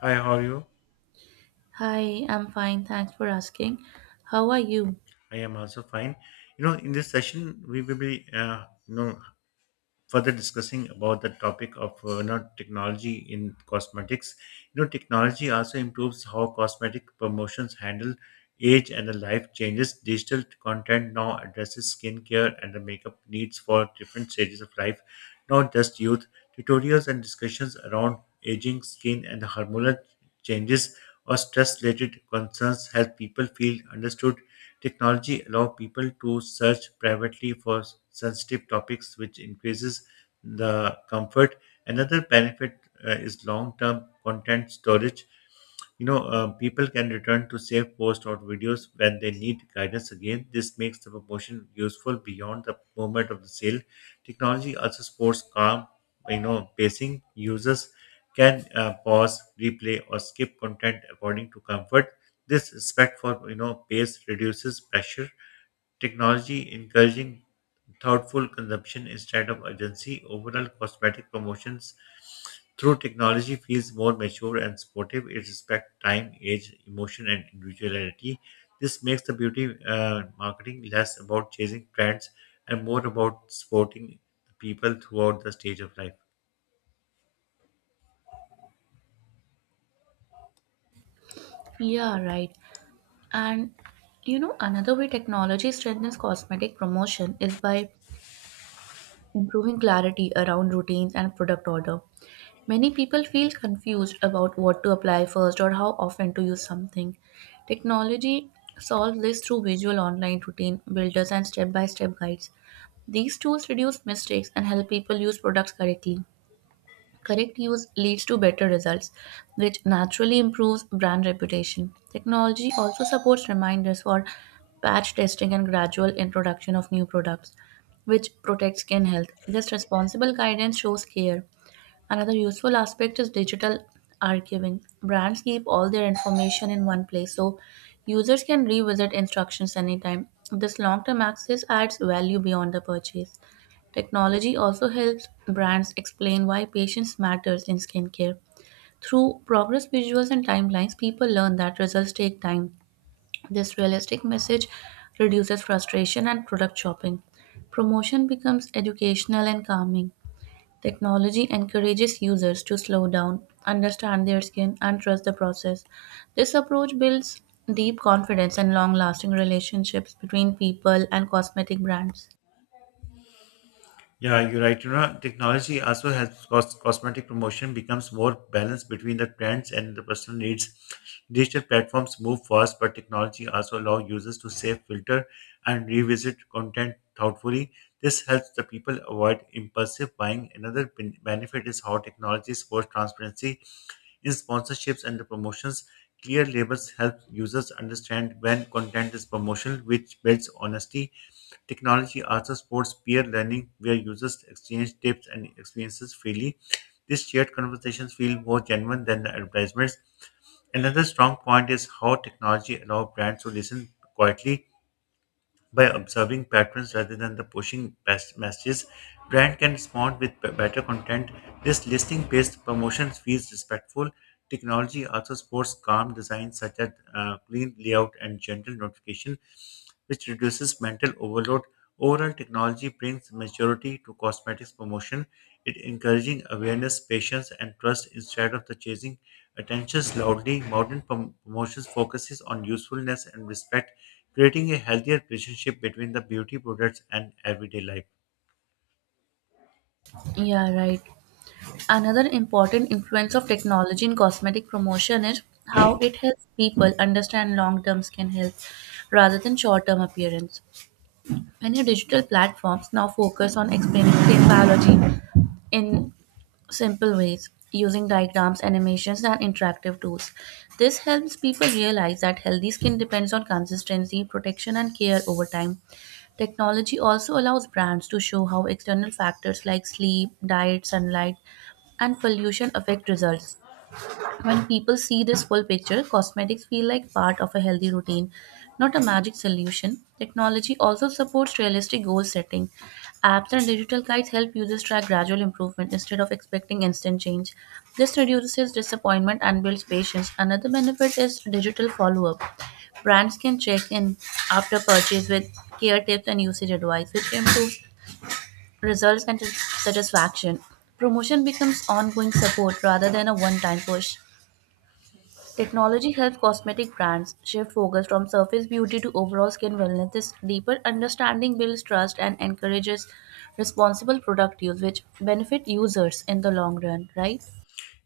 Hi, how are you? Hi, I'm fine. Thanks for asking. How are you? I am also fine. In this session, we will be, further discussing about the topic of technology in cosmetics. Technology also improves how cosmetic promotions handle age and the life changes. Digital content now addresses skincare and the makeup needs for different stages of life, not just youth. Tutorials and discussions around aging, skin, and the hormonal changes or stress-related concerns help people feel understood. Technology allows people to search privately for sensitive topics, which increases the comfort. Another benefit is long term content storage. People can return to safe posts or videos when they need guidance again. This makes the promotion useful beyond the moment of the sale. Technology also supports calm, pacing. Users can pause, replay, or skip content according to comfort. This respect for pace reduces pressure. Technology encouraging thoughtful consumption instead of urgency. Overall, cosmetic promotions through technology feels more mature and supportive. It respects time, age, emotion, and individuality. This makes the beauty marketing less about chasing trends and more about supporting people throughout the stage of life. Yeah, right. And Another way technology strengthens cosmetic promotion is by improving clarity around routines and product order. Many people feel confused about what to apply first or how often to use something. Technology solves this through visual online routine builders and step by step guides. These tools reduce mistakes and help people use products correctly. Correct use leads to better results, which naturally improves brand reputation. Technology also supports reminders for patch testing and gradual introduction of new products, which protects skin health. This responsible guidance shows care. Another useful aspect is digital archiving. Brands keep all their information in one place so users can revisit instructions anytime. This long term access adds value beyond the purchase. Technology also helps brands explain why patience matters in skincare. Through progress visuals and timelines, people learn that results take time. This realistic message reduces frustration and product shopping. Promotion becomes educational and calming. Technology encourages users to slow down, understand their skin, and trust the process. This approach builds deep confidence and long lasting relationships between people and cosmetic brands. Yeah, you're right. Technology also helps cosmetic promotion becomes more balanced between the trends and the personal needs. Digital platforms move fast, but technology also allows users to save, filter, and revisit content thoughtfully. This helps the people avoid impulsive buying. Another benefit is how technology supports transparency in sponsorships and promotions. Clear labels help users understand when content is promotional, which builds honesty. Technology also supports peer learning, where users exchange tips and experiences freely. These shared conversations feel more genuine than the advertisements. Another strong point is how technology allows brands to listen quietly by observing patterns rather than the pushing best messages. Brand can respond with better content. This listing-based promotion feels respectful. Technology also supports calm design such as clean layout and gentle notification, which reduces mental overload. Overall, technology brings maturity to cosmetics promotion. It encouraging awareness, patience, and trust instead of the chasing attentions loudly. Modern promotions focuses on usefulness and respect, creating a healthier relationship between the beauty products and everyday life. Yeah, right. Another important influence of technology in cosmetic promotion is how it helps people understand long term skin health rather than short term appearance. Many digital platforms now focus on explaining brain biology in simple ways using diagrams, animations, and interactive tools. This helps people realize that healthy skin depends on consistency, protection, and care over time. Technology also allows brands to show how external factors like sleep, diet, sunlight, and pollution affect results. When people see this full picture, cosmetics feel like part of a healthy routine, not a magic solution. Technology also supports realistic goal setting. Apps and digital guides help users track gradual improvement instead of expecting instant change. This reduces disappointment and builds patience. Another benefit is digital follow up. Brands can check in after purchase with care tips and usage advice, which improves results and satisfaction. Promotion becomes ongoing support rather than a one time push. Technology helps cosmetic brands shift focus from surface beauty to overall skin wellness. This deeper understanding builds trust and encourages responsible product use, which benefit users in the long run, right?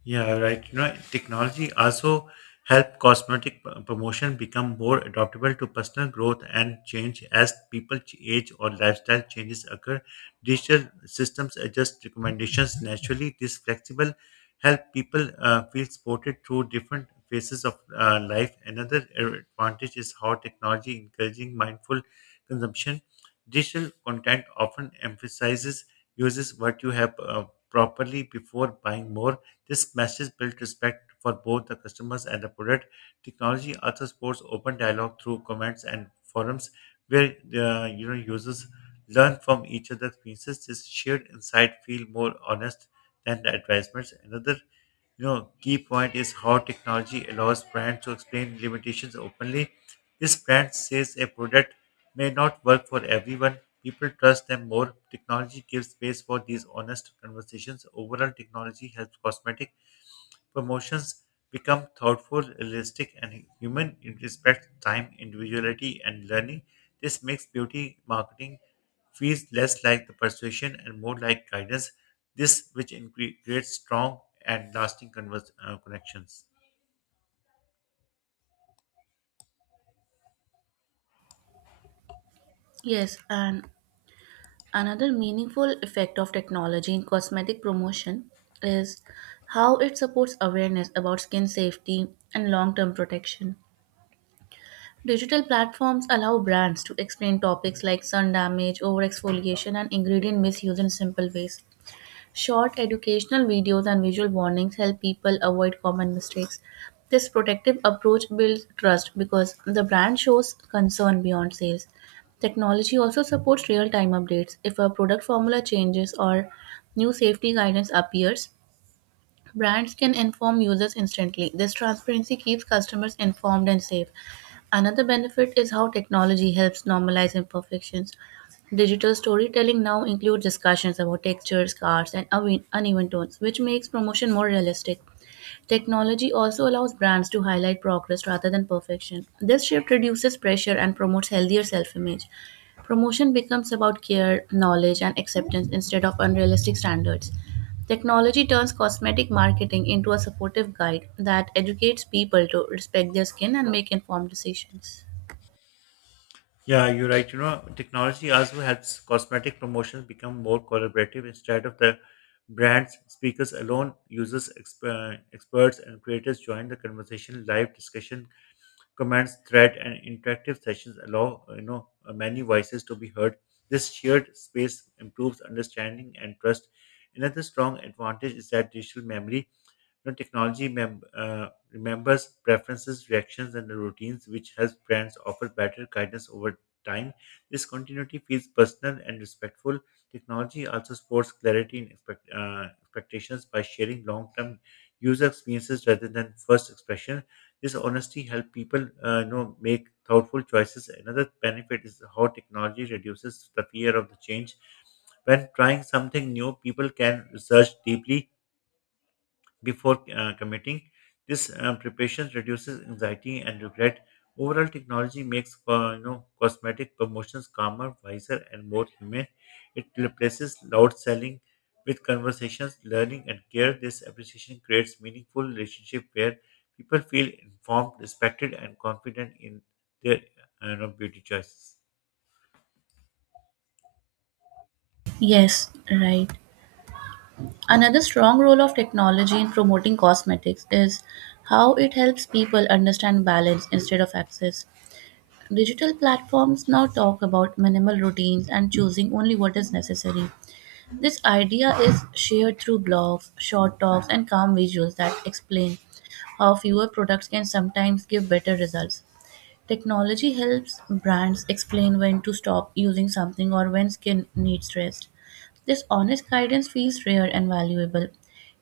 Yeah, right. Technology also help cosmetic promotion become more adaptable to personal growth and change as people age or lifestyle changes occur. Digital systems adjust recommendations naturally. This flexible help people feel supported through different phases of life. Another advantage is how technology encouraging mindful consumption. Digital content often emphasizes uses what you have properly before buying more. This message built respect for both the customers and the product. Technology also supports open dialogue through comments and forums where users learn from each other's experiences. This shared insight feel more honest than the advertisements. Another key point is how technology allows brands to explain limitations openly. This brand says a product may not work for everyone. People trust them more. Technology gives space for these honest conversations. Overall, technology helps cosmetic promotions become thoughtful, realistic, and human. It respects time, individuality, and learning. This makes beauty marketing feels less like the persuasion and more like guidance. This which creates strong and lasting connections. Yes, and another meaningful effect of technology in cosmetic promotion is how it supports awareness about skin safety and long term protection. Digital platforms allow brands to explain topics like sun damage, overexfoliation, and ingredient misuse in simple ways. Short educational videos and visual warnings help people avoid common mistakes. This protective approach builds trust because the brand shows concern beyond sales. Technology also supports real time updates. If a product formula changes or new safety guidance appears, brands can inform users instantly. This transparency keeps customers informed and safe. Another benefit is how technology helps normalize imperfections. Digital storytelling now includes discussions about textures, cards, and uneven tones, which makes promotion more realistic. Technology also allows brands to highlight progress rather than perfection. This shift reduces pressure and promotes healthier self image. Promotion becomes about care, knowledge, and acceptance instead of unrealistic standards. Technology turns cosmetic marketing into a supportive guide that educates people to respect their skin and make informed decisions. Yeah, you're right. Technology also helps cosmetic promotions become more collaborative instead of the brands, speakers alone. Users, experts, and creators join the conversation. Live discussion comments, thread, and interactive sessions allow many voices to be heard. This shared space improves understanding and trust. Another strong advantage is that digital memory, technology remembers preferences, reactions, and the routines, which helps brands offer better guidance over time. This continuity feels personal and respectful. Technology also supports clarity in expectations by sharing long-term user experiences rather than first expression. This honesty helps people make thoughtful choices. Another benefit is how technology reduces the fear of the change. When trying something new, people can research deeply before committing. This preparation reduces anxiety and regret. Overall, technology makes cosmetic promotions calmer, wiser, and more human. It replaces loud selling with conversations, learning, and care. This appreciation creates meaningful relationship where people feel informed, respected, and confident in their beauty choices. Yes, right. Another strong role of technology in promoting cosmetics is how it helps people understand balance instead of access. Digital platforms now talk about minimal routines and choosing only what is necessary. This idea is shared through blogs, short talks, and calm visuals that explain how fewer products can sometimes give better results. Technology helps brands explain when to stop using something or when skin needs rest. This honest guidance feels rare and valuable.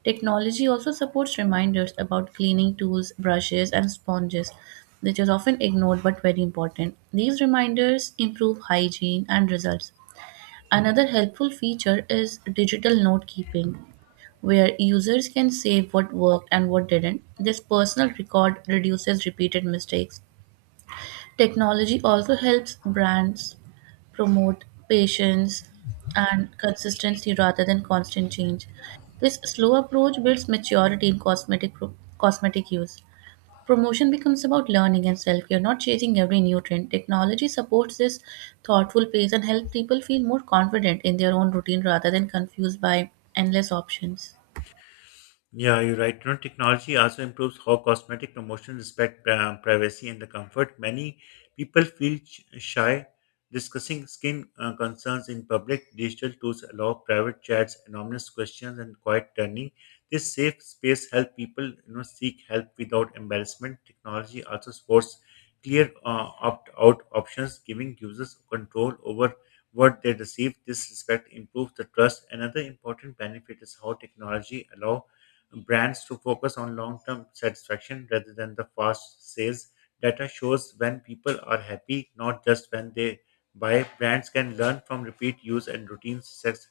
Technology also supports reminders about cleaning tools, brushes, and sponges, which is often ignored but very important. These reminders improve hygiene and results. Another helpful feature is digital note keeping, where users can save what worked and what didn't. This personal record reduces repeated mistakes. Technology also helps brands promote patience and consistency rather than constant change. This slow approach builds maturity in cosmetic use. Promotion becomes about learning and self-care, not chasing every new trend. Technology supports this thoughtful pace and helps people feel more confident in their own routine rather than confused by endless options. Yeah, you're right. You know, technology also improves how cosmetic promotion respect pri- privacy and the comfort. Many people feel sh- shy discussing skin concerns in public. Digital tools allow private chats, anonymous questions, and quiet turning. This safe space help people you know seek help without embarrassment. Technology also supports clear opt-out options, giving users control over what they receive. This respect improves the trust. Another important benefit is how technology allows brands to focus on long-term satisfaction rather than the fast sales. Data shows when people are happy, not just when they buy. Brands can learn from repeat use and routine sex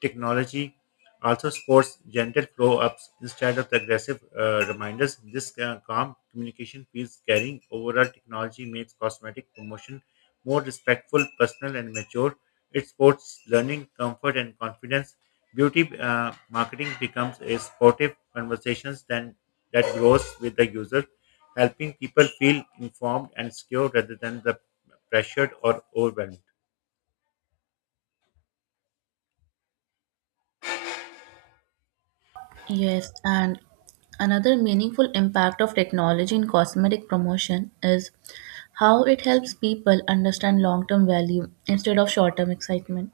technology. Also supports gentle flow-ups instead of the aggressive reminders. This calm communication feels caring. Overall, technology makes cosmetic promotion more respectful, personal, and mature. It supports learning, comfort, and confidence. Beauty marketing becomes a sportive conversations then that grows with the user, helping people feel informed and secure rather than the pressured or overwhelmed. Yes, and another meaningful impact of technology in cosmetic promotion is how it helps people understand long term value instead of short term excitement.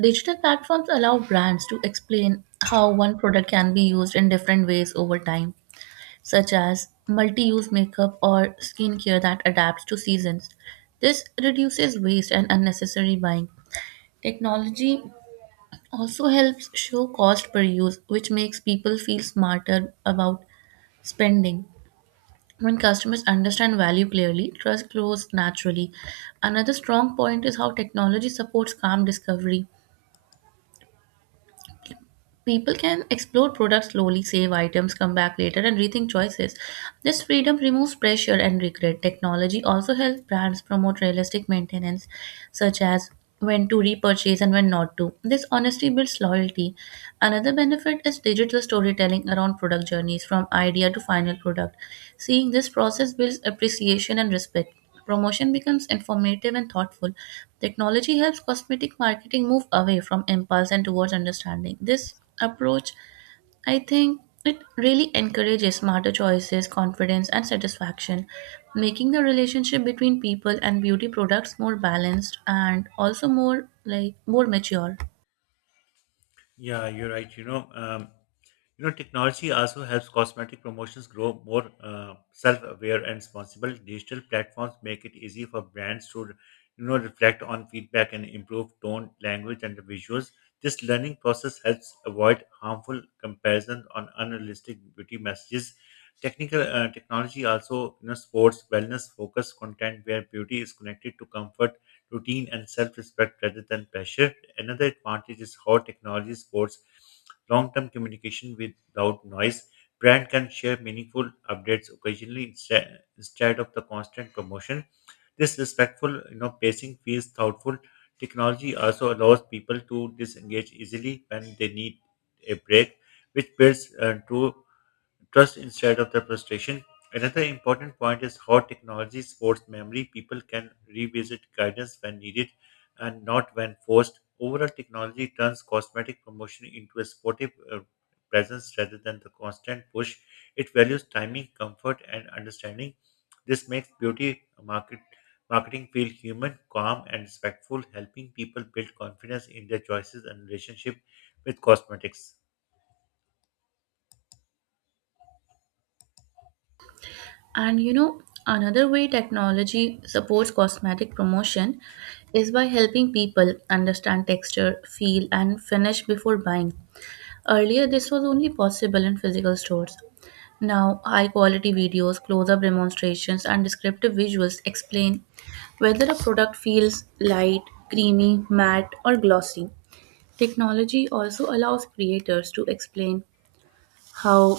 Digital platforms allow brands to explain how one product can be used in different ways over time, such as multi use makeup or skincare that adapts to seasons. This reduces waste and unnecessary buying. Technology also helps show cost per use, which makes people feel smarter about spending. When customers understand value clearly, trust grows naturally. Another strong point is how technology supports calm discovery. People can explore products slowly, save items, come back later, and rethink choices. This freedom removes pressure and regret. Technology also helps brands promote realistic maintenance, such as when to repurchase and when not to. This honesty builds loyalty. Another benefit is digital storytelling around product journeys from idea to final product. Seeing this process builds appreciation and respect. Promotion becomes informative and thoughtful. Technology helps cosmetic marketing move away from impulse and towards understanding. This approach, I think, it really encourages smarter choices, confidence, and satisfaction, making the relationship between people and beauty products more balanced and also more mature. Yeah, you're right. Technology also helps cosmetic promotions grow more self-aware and responsible. Digital platforms make it easy for brands to, reflect on feedback and improve tone, language, and the visuals. This learning process helps avoid harmful comparison on unrealistic beauty messages. Technical Technology also, sports wellness-focused content where beauty is connected to comfort, routine, and self-respect rather than pressure. Another advantage is how technology supports long-term communication without noise. Brand can share meaningful updates occasionally instead of the constant promotion. This respectful, pacing feels thoughtful. Technology also allows people to disengage easily when they need a break, which builds true trust instead of the frustration. Another important point is how technology supports memory. People can revisit guidance when needed and not when forced. Overall, technology turns cosmetic promotion into a supportive presence rather than the constant push. It values timing, comfort, and understanding. This makes beauty marketing feel human, calm, and respectful, helping people build confidence in their choices and relationship with cosmetics. And you know, Another way technology supports cosmetic promotion is by helping people understand texture, feel, and finish before buying. Earlier, this was only possible in physical stores. Now, high quality videos, close up demonstrations, and descriptive visuals explain whether a product feels light, creamy, matte, or glossy. Technology also allows creators to explain how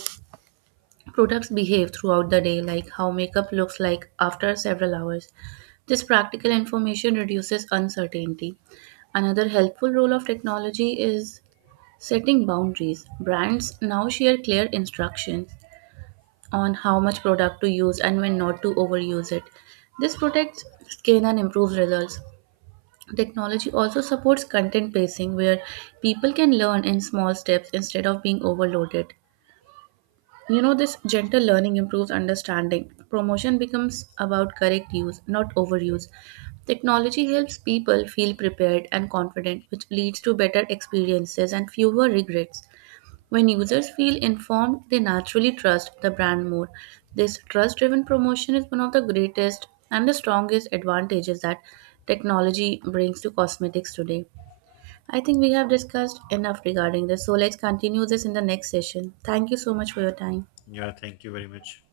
products behave throughout the day, like how makeup looks like after several hours. This practical information reduces uncertainty. Another helpful role of technology is setting boundaries. Brands now share clear instructions on how much product to use and when not to overuse it. This protects skin and improves results. Technology also supports content pacing where people can learn in small steps instead of being overloaded. This gentle learning improves understanding. Promotion becomes about correct use, not overuse. Technology helps people feel prepared and confident, which leads to better experiences and fewer regrets. When users feel informed, they naturally trust the brand more. This trust driven promotion is one of the greatest and the strongest advantages that technology brings to cosmetics today. I think we have discussed enough regarding this, so let's continue this in the next session. Thank you so much for your time. Yeah, thank you very much.